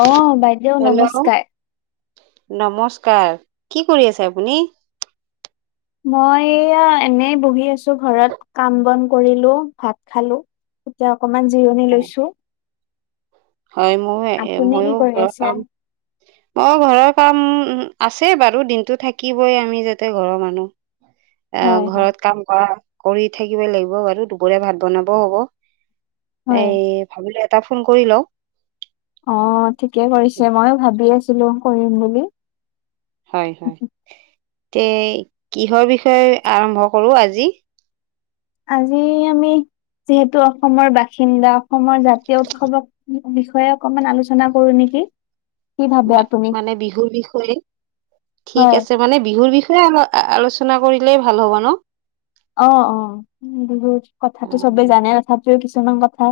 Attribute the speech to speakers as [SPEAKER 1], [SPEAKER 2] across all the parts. [SPEAKER 1] অ বাইদেউ
[SPEAKER 2] হেল্ল!
[SPEAKER 1] নমস্কাৰ
[SPEAKER 2] নমস্কাৰ! কি কৰি আছে আপুনি?
[SPEAKER 1] মই এয়া এনেই বহি আছো ঘৰত। কাম-বন কৰিলো ভাত খালো। এতিয়া অকমান জিৰণি লৈছো।
[SPEAKER 2] হয়, ময়
[SPEAKER 1] আপুনি কি
[SPEAKER 2] মইও
[SPEAKER 1] কৰি
[SPEAKER 2] ঘৰৰ
[SPEAKER 1] আছে
[SPEAKER 2] কাম অ ঘৰৰ কাম আছে বাৰু দিনটো থাকিবই আমি যাতে ঘৰৰ মানুহ
[SPEAKER 1] হয়
[SPEAKER 2] আহ
[SPEAKER 1] হয়
[SPEAKER 2] ঘৰত কাম কৰা, কৰি থাকিব লাগিব বাৰু। দুপৰীয়া ভাত বনাবও হ'ব।
[SPEAKER 1] হয়
[SPEAKER 2] এই ভাবিলোঁ এটা ফোন কৰি লও।
[SPEAKER 1] অ ঠিকে কৰিছে, মই ভাবি আছিলো কৰিম বুলি।
[SPEAKER 2] হয় হয়, তে কিহৰ বিষয়ে আৰম্ভ কৰো আজি?
[SPEAKER 1] আজি আমি যিহেতু অসমৰ বাসিন্দা, অসমৰ জাতীয় উৎসৱক বিষয়ে অকমান আলোচনা কৰো নেকি? কি ভাবে আপুনি
[SPEAKER 2] মা-মানে বিহুৰ বিষয়ে?
[SPEAKER 1] হয়
[SPEAKER 2] ঠিক আছে মানে বিহুৰ বিষয়ে আলোচনা কৰিলেই ভাল হ'ব ন?
[SPEAKER 1] অ অ উ বহুত কথাাতো চবেই
[SPEAKER 2] ন
[SPEAKER 1] জানে তথাপিও কিছুমান কথা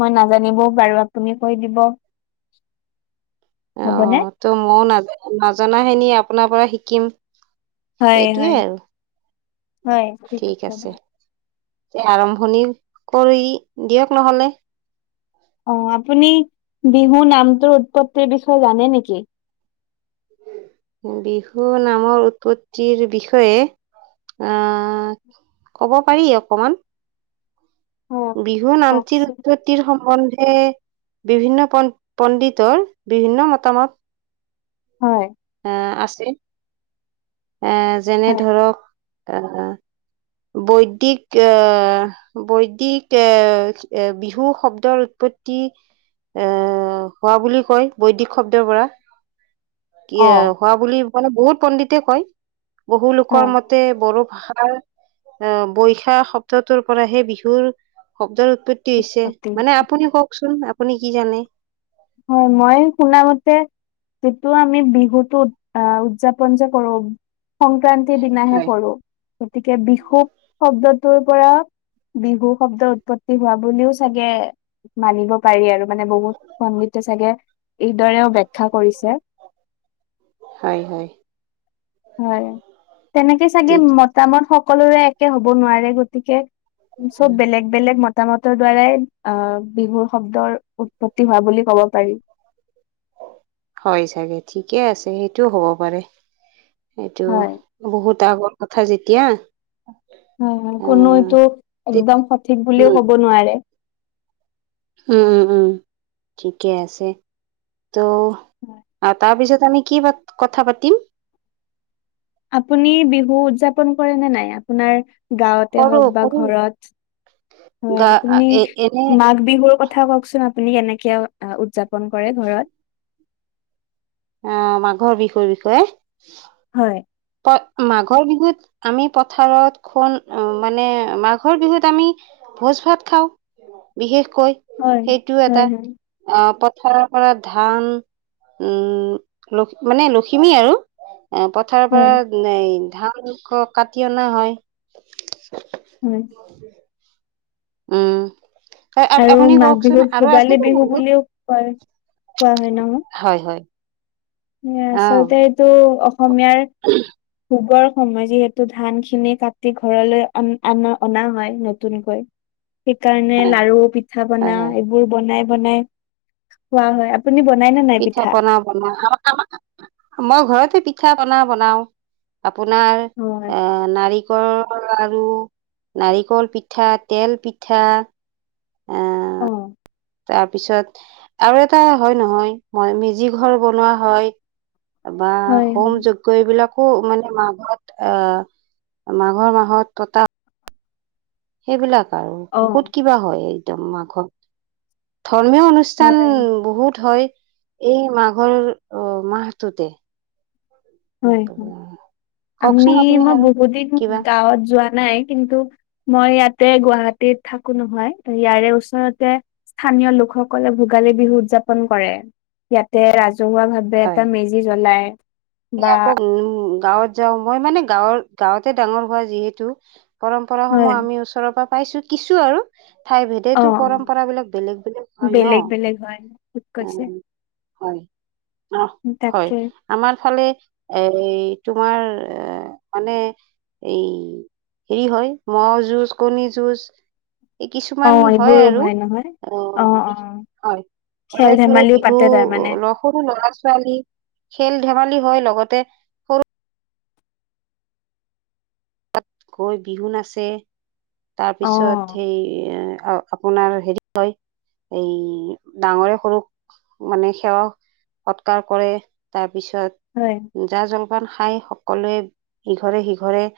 [SPEAKER 1] মই নাজানিবও পাৰো। আপুনি কৈ দিব।
[SPEAKER 2] [inaudible] অ
[SPEAKER 1] হ'বনে?
[SPEAKER 2] ত মইও নাজ-নজনাখিনি আপোনাৰ পৰা শিকিম।
[SPEAKER 1] হয় হয়।
[SPEAKER 2] সেইটোৱে আৰু ঠিক আছে। তে আৰম্ভণি কৰি দিয়ক নহ'লে।
[SPEAKER 1] অ আপুনি বিহু নামটোৰ উৎপত্তিৰ বিষয়ে জানে নেকি?
[SPEAKER 2] [inaudible] বিহু নামৰ উৎপত্তিৰ বিষয়ে অ কব পাৰি অকমান।
[SPEAKER 1] হয়
[SPEAKER 2] বিহু নামতি উৎপত্তি
[SPEAKER 1] কওকচোন।
[SPEAKER 2] উৎপত্তিৰ সম্বন্ধে বিভিন্ন পন-পণ্ডিতৰ বিভিন্ন মতামত
[SPEAKER 1] হয়।
[SPEAKER 2] এ আছে। এ যেনে
[SPEAKER 1] হয়
[SPEAKER 2] ধৰক আহ বৈদিক আহ বৈদিক এ এ বিহু শব্দৰ উৎপত্তি এ হোৱা বুলি কয়, বৈদিক শব্দৰ পৰা। কি
[SPEAKER 1] অ।
[SPEAKER 2] এ হোৱা বুলি মানে বহুত পণ্ডিতে কয়। বহু লোকৰ
[SPEAKER 1] হয়
[SPEAKER 2] মতে বড়ো ভাষাৰ আহ বৈশা শব্দটোৰ পৰাহে বিহুৰ শব্দৰ উৎপত্তি তি হৈছে।
[SPEAKER 1] উৎপত্তি।
[SPEAKER 2] মানে আপুনি কওকচোন আপুনি কি জানে।
[SPEAKER 1] হয় মই শুনামতে যিটো আমি বিহুতোত আহ উদযাপন যে কৰো সংক্ৰান্তিৰ দিনাহে
[SPEAKER 2] হয়
[SPEAKER 1] কৰো। গতিকে বিশুক শব্দটোৰ পৰা বিহু শব্দ উৎপত্তি হোৱা বুলিও চাগে মানিব পাৰি। আৰু মানে বহুত সমৃদ্ধ চাগে এইদৰেও বেখ্যা কৰিছে
[SPEAKER 2] হয় হয়।
[SPEAKER 1] হয় তেনেকে চাগে
[SPEAKER 2] ঠিক
[SPEAKER 1] মতামত সকলোৰে একে হব নোৱাৰে গতিকে। উ চব বেলেগ। বেলেগ মতামতৰ দূৱাৰাই আ বিহুৰ উৎপত্তি হোৱা বুলি কব পাৰি।
[SPEAKER 2] হয় চাগে ঠিকে আছে সেইটোও হ'ব পাৰে। সেইটো
[SPEAKER 1] হয়
[SPEAKER 2] বহুত আগৰ কথা যেতিয়া।
[SPEAKER 1] হয় হয় কোনো
[SPEAKER 2] উম
[SPEAKER 1] এইটো একদম সঠিক বুলিও
[SPEAKER 2] উম
[SPEAKER 1] কব নোৱাৰে।
[SPEAKER 2] উম উম ঠিকে আছে। ত'
[SPEAKER 1] হয়।
[SPEAKER 2] আ তাৰপিছত আমি কি পাত কথা পাতিম।
[SPEAKER 1] আপুনি বিহু উদযাপন কৰে নে নাই আপোনাৰ। গাঁৱতে
[SPEAKER 2] কৰো
[SPEAKER 1] হওক বা
[SPEAKER 2] কৰো
[SPEAKER 1] ঘৰত
[SPEAKER 2] গা
[SPEAKER 1] হয় আপুনি
[SPEAKER 2] এ এনে
[SPEAKER 1] মাক বিহুৰ কত থা কওকচোন আপুনি কেনেকে অ আ উদযাপন কৰে ঘৰত।
[SPEAKER 2] আ মাঘৰ বিহুৰ বিষয়ে।
[SPEAKER 1] হয়।
[SPEAKER 2] তই মাঘৰ বিহুত। আমি পথাৰত খুন মানে মাঘৰ বিহুত আমি ভোজ ভাত খাওঁ। বিশেষকৈ
[SPEAKER 1] হয়
[SPEAKER 2] সেইটো
[SPEAKER 1] হয়
[SPEAKER 2] এটা
[SPEAKER 1] হয়
[SPEAKER 2] আহ পথাৰৰ পৰা ধান। উ লখ মানে লখিমী আৰু এ পথাৰ। পৰা
[SPEAKER 1] হয়
[SPEAKER 2] নেই ধান ক কাটি অনা হয়।
[SPEAKER 1] হয়
[SPEAKER 2] উম। হয় এ এ
[SPEAKER 1] আৰু
[SPEAKER 2] আপুনি
[SPEAKER 1] মাঘ
[SPEAKER 2] কওকচোন
[SPEAKER 1] বিহুক
[SPEAKER 2] আৰু
[SPEAKER 1] ভোগালী
[SPEAKER 2] আছেটো
[SPEAKER 1] বিহু
[SPEAKER 2] বহুত
[SPEAKER 1] বুলিও কয় কোৱা
[SPEAKER 2] হয় হয়।
[SPEAKER 1] সেইয়া আচলতে এইটো অসমীয়াৰ।
[SPEAKER 2] উ। [inaudible]
[SPEAKER 1] হুবৰ সময় যিহেতু ধান খিনি কাটি ঘৰলৈ অন আনা অনা হয় নতুনকৈ। সেইকাৰণে
[SPEAKER 2] হয়
[SPEAKER 1] লাৰু পিঠা
[SPEAKER 2] হয়
[SPEAKER 1] পনা
[SPEAKER 2] হয়
[SPEAKER 1] এইবোৰ বনাই বনাই। খোৱা হয় আপুনি বনাই নে নাই পিঠা।
[SPEAKER 2] ব [inaudible] অ বনোৱা হয়। [inaudible] মই ঘৰতে পিঠা পনা বনাও আপোনাৰ
[SPEAKER 1] হয়।
[SPEAKER 2] এ নাৰি। কলৰ লাৰু নাৰিকল পিঠা তেল পিঠা। এ
[SPEAKER 1] অ,
[SPEAKER 2] তাৰপিছত আৰু এটা হয় নহয় মই মেজি ঘৰ বনোৱা হয়। টাবা
[SPEAKER 1] হয়
[SPEAKER 2] হৌম
[SPEAKER 1] হয়।
[SPEAKER 2] যোগ। কৈ বিলাকো মানে মাঘত অহ মাঘৰ মাহত ততা। সেইবিলাক আৰু বহুত
[SPEAKER 1] অ'।
[SPEAKER 2] কিবা হয় একদম মাঘৰ ধৰ্মীয় অনুচ। ষ্ঠান
[SPEAKER 1] হয়
[SPEAKER 2] বহুত হয় এই মাঘৰ অ মাহটোতে।
[SPEAKER 1] হয় হয়
[SPEAKER 2] কওকচোন
[SPEAKER 1] আমি
[SPEAKER 2] আপুনি
[SPEAKER 1] মই
[SPEAKER 2] আৰু
[SPEAKER 1] বহুত দিন
[SPEAKER 2] কিবা
[SPEAKER 1] গাঁৱত যোৱা। নাই কিন্তু মই ইয়াতে গুৱাহাটীত থাকো নহয় ইয়াৰে ওচৰতে। স্থানীয় লোকসকলে ভোগালী বিহু উদযাপন কৰে ইয়াতে ৰাজহুৱা ভাৱ। বে এটা
[SPEAKER 2] হয়
[SPEAKER 1] মেজি জ্বলায়।
[SPEAKER 2] আমি আকৌ উ গাঁৱত যাওঁ মই মানে গাঁৱৰ গাঁৱতে ডাঙৰ হোৱা যিহেতু। পৰম্পৰা
[SPEAKER 1] হয়
[SPEAKER 2] সমূহ আমি ওচৰৰ পৰা পাইছো কিছু আৰু। ঠাই
[SPEAKER 1] অ অ
[SPEAKER 2] ভেদেতো পৰম্পৰা বিলাক বেলেগ বেলেগ হয় নহ
[SPEAKER 1] বেলেগ বেলেগ হয় ঠিক
[SPEAKER 2] উ।
[SPEAKER 1] কৈছে
[SPEAKER 2] হয় নঃ হয়
[SPEAKER 1] তাকে
[SPEAKER 2] আমাৰ ফালে এই তোমাৰ এ মানে এই হেৰি হয় ম'হ যুঁজ কণী যুঁজ এই কিছুমান হয় আৰু অ' হয়। ঘৰে
[SPEAKER 1] খেল
[SPEAKER 2] ঘৰে
[SPEAKER 1] ধেমালিও
[SPEAKER 2] বিহু,
[SPEAKER 1] পাতে তাৰমানে
[SPEAKER 2] সৰু ল'ৰা ছোৱালী খেল ধেমালি হয় লগতে তাত গৈ বিহু নাচে
[SPEAKER 1] অ
[SPEAKER 2] তাৰপিছত সেই অ' আপোনাৰ হেৰি হয়, এই ডাঙৰে সৰুক মানে সেৱা সৎকাৰ কৰে তাৰপিছত
[SPEAKER 1] হয়।
[SPEAKER 2] জা-জলপান খাই সকলোৱে ইঘৰে সিঘৰে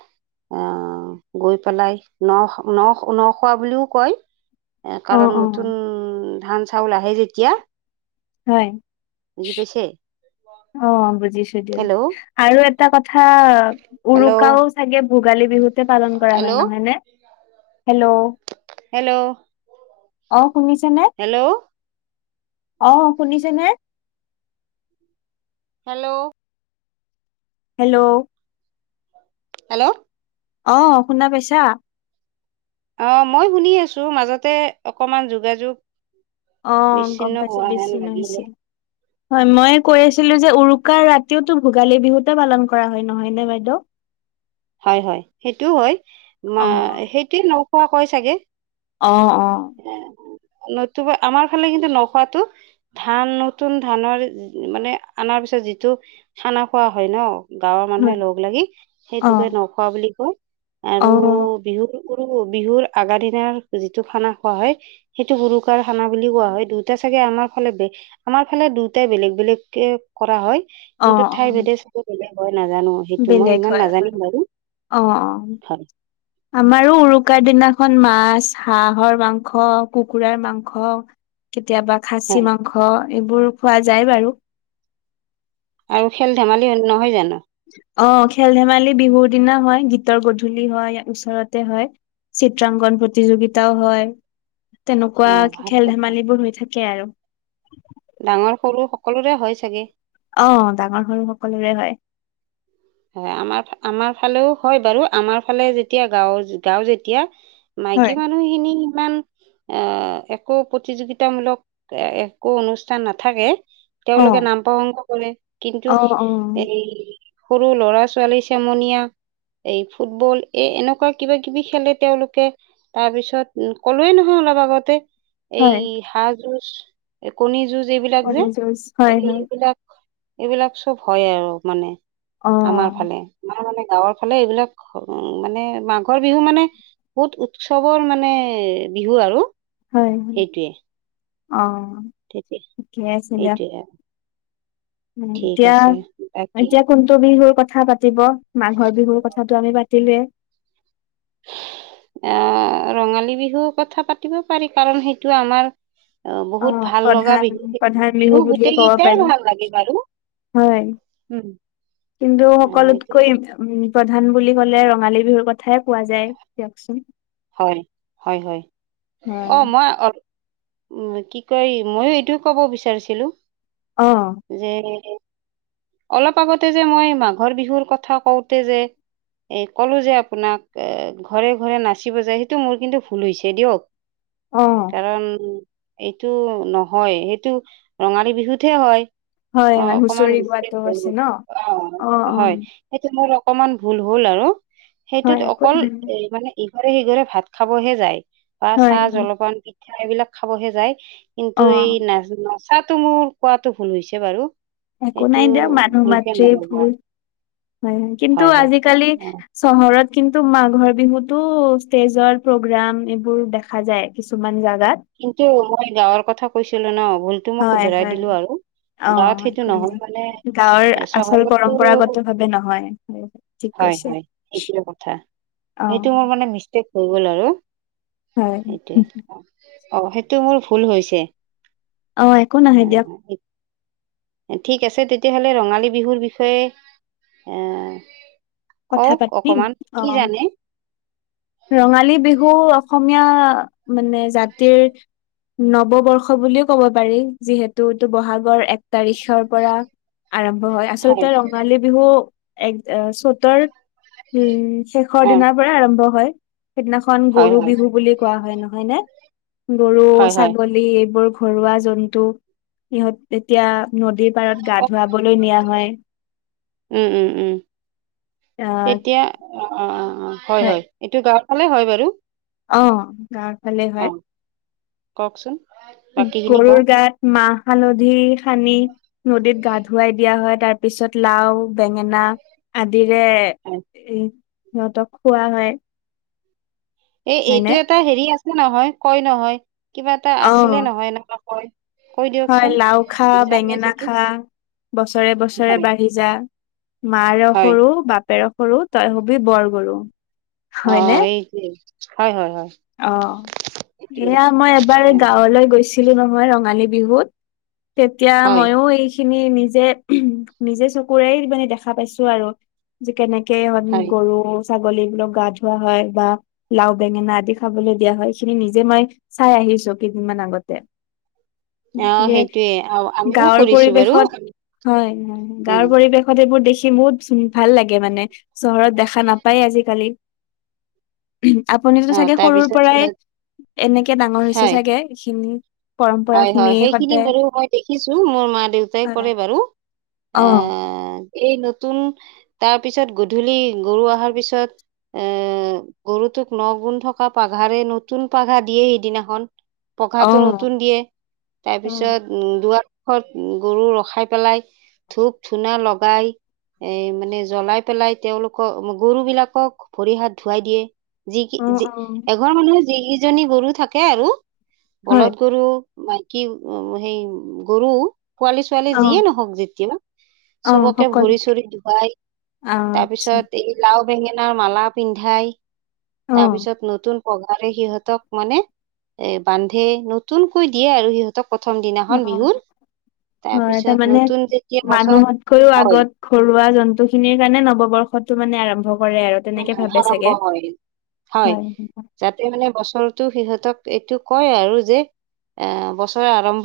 [SPEAKER 2] আহ গৈ পেলাই, নখ নখ নখোৱা বুলিও কয়।
[SPEAKER 1] অ
[SPEAKER 2] কাৰণ
[SPEAKER 1] অ
[SPEAKER 2] নতুন ধান চাউল আহে যেতিয়া
[SPEAKER 1] হয়।
[SPEAKER 2] বুজি পাইছে।
[SPEAKER 1] অ' বুজিছো
[SPEAKER 2] হেল্ল'
[SPEAKER 1] দিয়ক আৰু এটা কথা
[SPEAKER 2] হেল্ল'
[SPEAKER 1] উৰুকাও চাগে ভোগালী বিহুতে পালন কৰা হয়,
[SPEAKER 2] হেল্ল'
[SPEAKER 1] নহয় নে? হেল্ল'
[SPEAKER 2] হেল্ল'
[SPEAKER 1] অ', শুনিছে নে?
[SPEAKER 2] হেল্ল'
[SPEAKER 1] অ', শুনিছেনে?
[SPEAKER 2] হেল্ল'
[SPEAKER 1] হেল্ল'
[SPEAKER 2] হেল্ল'
[SPEAKER 1] অ', শুনা পাইছা?
[SPEAKER 2] অ' মই শুনি আছো, মাজতে অকমান যোগাযোগ
[SPEAKER 1] অ গম
[SPEAKER 2] বিচ্ছিন্ন
[SPEAKER 1] পাইছো
[SPEAKER 2] হোৱা হেন
[SPEAKER 1] বেছি
[SPEAKER 2] লাগিলে।
[SPEAKER 1] নহৈছিল হয় ময়ে কৈ আছিলো যে, উৰুকাৰ ৰাতিওটো ভোগালী বিহুতে পালন কৰা হয় নহয়নে বাইদেউ?
[SPEAKER 2] হয় হয় সেইটোও হয়, মা
[SPEAKER 1] অ
[SPEAKER 2] সেইটোৱে নখোৱা কয় চাগে?
[SPEAKER 1] অ'অ'
[SPEAKER 2] [inaudible] নতুবা, আমাৰ ফালে কিন্তু নোখোৱাটো ধান নতুন ধানৰ যি মানে অনাৰ পিছত যিটো খানা খোৱা হয় নহ? গাঁৱৰ মানুহে
[SPEAKER 1] হয়
[SPEAKER 2] লগ লাগি
[SPEAKER 1] অ
[SPEAKER 2] সেইটোকে নখোৱা বুলি কওঁ,
[SPEAKER 1] অ
[SPEAKER 2] আৰু বিহুৰ গৰু, বিহুৰ আগা দিনা যিটো খানা খোৱা হয় সেইটো উৰুকাৰ খানা বুলি কোৱা হয়, দুয়োটা চাগে আমাৰ ফালে বে আমাৰ ফালে দুটাই বেলেগ বেলেগকে কৰা হয়,
[SPEAKER 1] অ অ
[SPEAKER 2] কিন্তু ঠাই ভেদে [unintelligible] বেলেগ হয় নাজানো, সেইটো মই
[SPEAKER 1] বেলেগ
[SPEAKER 2] ইমান
[SPEAKER 1] হয়
[SPEAKER 2] নাজানিম।
[SPEAKER 1] হয়
[SPEAKER 2] বাৰু
[SPEAKER 1] অ',
[SPEAKER 2] [inaudible]
[SPEAKER 1] আমাৰো উৰুকাৰ দিনাখন মাছ, হাঁহৰ মাংস, কুকুৰাৰ মাংস কেতিয়াবা
[SPEAKER 2] হয়
[SPEAKER 1] খাচী মাংস এইবোৰ খোৱা যায় বাৰু।
[SPEAKER 2] আৰু খেল ধেমালি হ নহয় জানো?
[SPEAKER 1] অ', খেল ধেমালি বিহুৰ দিনা হয় গীতৰ গধূলি হয় ওচৰতে হয়। চিত্ৰাংকন প্ৰতিযোগিতাও হয়,
[SPEAKER 2] অ
[SPEAKER 1] তেনেকুৱা
[SPEAKER 2] ভাল কথা
[SPEAKER 1] খেল-ধেমালিবোৰ হৈ থাকে আৰু।
[SPEAKER 2] ডাঙৰ, সৰু সকলোৰে হয় চাগে?
[SPEAKER 1] অঁ', ডাঙৰ-সৰু সকলোৰে হয়।
[SPEAKER 2] হয়। আমাৰ, আমাৰ ফালেও হয় বাৰু আমাৰ ফালে যেতিয়া গাঁও-গাওঁ যেতিয়া-
[SPEAKER 1] হয়।
[SPEAKER 2] মাইকী মানুহখিনি সিমান- আঁহ', একো প্ৰতিযোগিতামূলক একো অনুষ্ঠান নাথাকে। তেওঁলোকে
[SPEAKER 1] অ',
[SPEAKER 2] নাম প্ৰসংগ কৰে, কিন্তু
[SPEAKER 1] অ', অ',
[SPEAKER 2] এই- সৰু ল'ৰা-ছোৱালী চেমনীয়া- এই ফুটবল এ' এনেকুৱা কিবা-কিবি খেলে তেওঁলোকে। তাৰপিছত কলোৱেই নহয় অলপ আগতে- এই
[SPEAKER 1] হয়,
[SPEAKER 2] হাঁহ যুঁছ, এ' কণী যুঁজ এইবিলাক
[SPEAKER 1] কণী
[SPEAKER 2] যে
[SPEAKER 1] যুঁজ হয়, হয়,
[SPEAKER 2] এইবিলাক- এইবিলাক চব হয়ে আৰু মানে। আমাৰ
[SPEAKER 1] অ',
[SPEAKER 2] ফালে, আমাৰ মানে গাঁৱৰ ফালে এইবিলাক হুম' মানে মাঘৰ বিহু মানে- বহুত উৎচৱৰ মানে বিহু আৰু।
[SPEAKER 1] হয়, হুম-অঁ',।
[SPEAKER 2] ঠেপি এইটোৱে আও।
[SPEAKER 1] এ' এতিয়া
[SPEAKER 2] বাকী
[SPEAKER 1] এতিয়া কোনটো বিহুৰ কথা পা- তিব? মাঘৰ বিহুৰ কথাটো আমি পাতিলোয়ে।
[SPEAKER 2] [inaudible] আঁহ', ৰঙালী বিহু কথা পাতিব পাৰি কাৰণ সেইটো আমাৰ- অঁ', বহুত
[SPEAKER 1] অ',
[SPEAKER 2] ভাল লগা
[SPEAKER 1] প্ৰধান,
[SPEAKER 2] বিহু সেইটো,
[SPEAKER 1] প্ৰধান
[SPEAKER 2] বিহু
[SPEAKER 1] বুলিয়ে
[SPEAKER 2] গোটেই
[SPEAKER 1] ক'ব
[SPEAKER 2] কেইটাই
[SPEAKER 1] পাৰি।
[SPEAKER 2] ভাল লাগে বাৰু।
[SPEAKER 1] হয়, কিন্তু
[SPEAKER 2] অ এইটো
[SPEAKER 1] সকলোতকৈ - উম' প্ৰধান বুলি ক'লে ৰঙালী বিহুৰ কথাই কোৱা যায় দিয়কচোন।
[SPEAKER 2] হয়, হয়-হয়।
[SPEAKER 1] হয়,
[SPEAKER 2] অ', মই অল উম' কি কয় মইও এইটোই ক'ব বিচাৰিছিলো।
[SPEAKER 1] অঁ'।
[SPEAKER 2] যে এ- অলপ আগতে যে মই মাঘৰ বিহুৰ কথা কওঁতে যে এই ক'লো যে আপোনাক এ' ঘৰে-ঘৰে নাচিব যায় সেইটো মোৰ কিন্তু ভুল হৈছে দিয়ক।
[SPEAKER 1] অ',
[SPEAKER 2] কাৰণ- এইটো নহয়, সেইটো ৰঙালী বিহুত'হে হয়।
[SPEAKER 1] হয়,
[SPEAKER 2] অ',
[SPEAKER 1] হয়,
[SPEAKER 2] অকণমান
[SPEAKER 1] হুঁচৰি
[SPEAKER 2] মিছতে-
[SPEAKER 1] গোৱাটো আছে
[SPEAKER 2] [unintelligible]
[SPEAKER 1] ন?
[SPEAKER 2] অঁ',
[SPEAKER 1] অ',
[SPEAKER 2] হয়,
[SPEAKER 1] অ',
[SPEAKER 2] সেইটো মোৰ অকণমান ভুল হ'ল আৰু।
[SPEAKER 1] হয়,
[SPEAKER 2] সেইটোৱেতো,
[SPEAKER 1] একো
[SPEAKER 2] অকল
[SPEAKER 1] নহয়।
[SPEAKER 2] এই মানে- ইঘৰে-সিঘৰে ভাত খাব'হে যায়, বা
[SPEAKER 1] হয় হয়
[SPEAKER 2] চাহ-জলপান, পিঠা এইবিলাক খাব'হে যায়।
[SPEAKER 1] অ
[SPEAKER 2] কিন্তু এই নাচ-নাচাটো মোৰ কোৱাটো ভুল হৈছে বাৰু।
[SPEAKER 1] একো
[SPEAKER 2] সেইটো
[SPEAKER 1] নাই দিয়ক মানুহ
[SPEAKER 2] ভুলকে
[SPEAKER 1] মাত্ৰেই
[SPEAKER 2] নলব
[SPEAKER 1] ভুল হয়। কিন্তু
[SPEAKER 2] হয় হয়
[SPEAKER 1] আজিকালি-
[SPEAKER 2] অ
[SPEAKER 1] চহৰত কিন্তু মাঘৰ বিহুতো ষ্টেজৰ প্ৰগ্ৰাম এইবোৰ দেখা যায়। কিছুমান জাগাত।
[SPEAKER 2] কিন্তু মই গাঁৱৰ কথা কৈছিলো ন' ভুলতো মই শুধৰাই দিলো আৰু। গাঁৱত
[SPEAKER 1] অঁ',
[SPEAKER 2] সেইটো
[SPEAKER 1] একো
[SPEAKER 2] নহয়
[SPEAKER 1] নাই।
[SPEAKER 2] মানে
[SPEAKER 1] গাঁৱৰ
[SPEAKER 2] এ
[SPEAKER 1] আচল
[SPEAKER 2] চহৰতো
[SPEAKER 1] পৰম্পৰাগত ভাৱে নহয়। ঠিক কৈছে
[SPEAKER 2] হয়-হয়, সেইটোৱে কথা।
[SPEAKER 1] অ
[SPEAKER 2] সেইটো মোৰ মানে মিষ্টেক- হৈ গ'ল আৰু,
[SPEAKER 1] হয়
[SPEAKER 2] সেইটোৱে। অ' সেইটো মোৰ ভুল হৈছে।
[SPEAKER 1] অঁ', একো নহয় দিয়ক।
[SPEAKER 2] ঠিক আছে, তেতিয়াহ'লে ৰঙালী বিহুৰ বিষয়ে এ-
[SPEAKER 1] কথা
[SPEAKER 2] কওঁক
[SPEAKER 1] পাতিম
[SPEAKER 2] অকণমান
[SPEAKER 1] অ
[SPEAKER 2] কি জানে?
[SPEAKER 1] ৰঙালী বিহু অসমীয়া মানে জাতিৰ নৱবৰ্ষ বুলিও ক'ব পাৰি যিহেতু ইটো ব'হাগৰ এক তাৰিসৰ পৰা আৰম্ভ হয় আচলতে ৰঙালী বিহু এক চ'ত উম, শেষৰ
[SPEAKER 2] অ
[SPEAKER 1] দিনাৰ পৰা আৰম্ভ হয়। সেইদনাশন
[SPEAKER 2] হয়
[SPEAKER 1] গৰু
[SPEAKER 2] হয়
[SPEAKER 1] বিহু বুলি কোৱা হয় নহয় নে গৰু,
[SPEAKER 2] হয় হয়
[SPEAKER 1] ছাগল লী এইবোৰ ঘৰুৱা জন্তু সিহঁত তে তিয়া নদীৰ পাৰত গা
[SPEAKER 2] অ
[SPEAKER 1] ধুৱাবলৈ নিয়া হয়।
[SPEAKER 2] উম, উম, উম
[SPEAKER 1] আহ
[SPEAKER 2] তেতিয়া অ' অ' অ' অ' হয়, হয়। এইটো গাঁৱৰ ফালে হয় বাৰু।
[SPEAKER 1] অ' গাগ
[SPEAKER 2] অ' ক'কচোন?
[SPEAKER 1] উম, গৰুৰ গাত মাহ-হালধি সানি নদীত গা- ধুৱাই দিয়া হয় তাত পিছত লাও-বেঙেনা আদিৰে এই সিহঁতক খোৱা হয়
[SPEAKER 2] এই, এইটো
[SPEAKER 1] হয়নে
[SPEAKER 2] এটা হেৰি আছে নহয় কয় নহয় কিবা এটা
[SPEAKER 1] অ
[SPEAKER 2] আছিলে নহয় এনেকা কয় কৈ
[SPEAKER 1] হয়
[SPEAKER 2] দিয়কচোন
[SPEAKER 1] লাও খা,
[SPEAKER 2] জানে
[SPEAKER 1] বেঙেনা
[SPEAKER 2] যদি
[SPEAKER 1] খা বছৰে, বছৰে
[SPEAKER 2] হয়
[SPEAKER 1] বাঢ়ি যা মাৰ
[SPEAKER 2] হয়
[SPEAKER 1] সৰু, বাপেৰ সৰু তই হবি বৰ গৰু। হয়নে
[SPEAKER 2] অ' এইটোৱে হয়, হয়, হয়।
[SPEAKER 1] অ
[SPEAKER 2] এইটো
[SPEAKER 1] এয়া মই এবাৰ
[SPEAKER 2] অ,
[SPEAKER 1] গাঁৱলৈ গৈছি ছিলো নহয় ৰঙালী বিহুত তেতিয়া
[SPEAKER 2] হয়
[SPEAKER 1] ময়ো এই খিনি নিজে, নিজে চকুৰেই মানে দেখা পাইছো আৰু যে কেনেকে [unintelligible]
[SPEAKER 2] হয়
[SPEAKER 1] গৰু, ছাগলী বোলক গা ধোৱা হয় বা লাও-বেঙেনা আদি খাবলৈ দিয়া হয় এইখিনি নিজে মই চাই আহিছো কেইদিনমান আগতে।
[SPEAKER 2] অ
[SPEAKER 1] [unintelligible]
[SPEAKER 2] সেইটোয়ে আৰু আমিও
[SPEAKER 1] গাঁৱৰ
[SPEAKER 2] কৰিছো বাৰু
[SPEAKER 1] পৰিৱেশত হয়, হয়
[SPEAKER 2] উম
[SPEAKER 1] গাঁৱৰ পৰিৱেশ হয় তে এইবোৰ দেখি বহুত ভাল লাগে মানে চহৰত দেখা নাপায় আজিকালি আপুনিতোটো
[SPEAKER 2] অ
[SPEAKER 1] চাগে সৰুৰ
[SPEAKER 2] তাৰপিছত
[SPEAKER 1] পৰাই
[SPEAKER 2] সিহঁত
[SPEAKER 1] এনেকে ডাঙৰ হৈছে
[SPEAKER 2] হয়
[SPEAKER 1] চাগে এইখিনি পৰম্পৰা
[SPEAKER 2] হয়
[SPEAKER 1] খিনি
[SPEAKER 2] সেইখিনি
[SPEAKER 1] সদায়
[SPEAKER 2] বাৰু মই দেখিছো মোৰ মা- দেউতাই
[SPEAKER 1] হয়
[SPEAKER 2] কৰে বাৰু
[SPEAKER 1] অ
[SPEAKER 2] আ এই নতুন তাৰ পিছত গধূলি গৰু অহাৰ পিছত এ গৰুটোক নগুণ থকা পাঘাৰে নতুন পাঘা দিয়ে সেইদিনাখন।
[SPEAKER 1] অ
[SPEAKER 2] পঘাটো নতুন দিয়ে
[SPEAKER 1] অ
[SPEAKER 2] তাৰপিছত উম, দুৱাৰ মুখত গৰু ৰখাই পেলাই ধূপ-ধূনা লগাই এ মানে জ্বলাই পেলাই তেওঁলোকক গৰু বিলাকক ভৰি হাত ধুৱাই দিয়ে। যি কি
[SPEAKER 1] অ
[SPEAKER 2] যি
[SPEAKER 1] অ
[SPEAKER 2] এঘৰ মানুহৰ যিকেইজনী গৰু থাকে আৰু
[SPEAKER 1] হয়
[SPEAKER 2] বলদ গৰু মাইকী অ' সেই গৰু পোৱালী ছোৱালী
[SPEAKER 1] অ
[SPEAKER 2] যিয়ে নহওক যেতি ন,
[SPEAKER 1] অ
[SPEAKER 2] চবকে
[SPEAKER 1] সকলো
[SPEAKER 2] ভৰি চৰি ধুৱাই
[SPEAKER 1] আচ্ছা।
[SPEAKER 2] তাত [unintelligible] লাও-বেঙেনাৰ মালা পিন্ধাই
[SPEAKER 1] অ
[SPEAKER 2] তাৰ পিছত নতুন পঘাৰে সিহঁতক মানে এই বান্ধি ন নতনকৈ দিয়ে আৰু সিহঁত ত'প্ৰথম
[SPEAKER 1] অ
[SPEAKER 2] দিনাখন বিহুত
[SPEAKER 1] হয়
[SPEAKER 2] তাৰপিছত
[SPEAKER 1] তাৰমানে
[SPEAKER 2] নতুন যেতিয়া বছৰ
[SPEAKER 1] মানুহতকৈও
[SPEAKER 2] হয়
[SPEAKER 1] আগত ঘৰুৱা জন্তু খিনিৰ কাৰণে নৱবৰ্ষটো মানে আৰম্ভ কৰে আৰ
[SPEAKER 2] [unintelligible] আৰম্ভ হয়, হয়। যাতে মানে বছৰতো সিহঁতক এইটো কয় আৰু যে এ বছৰে আৰম্ভ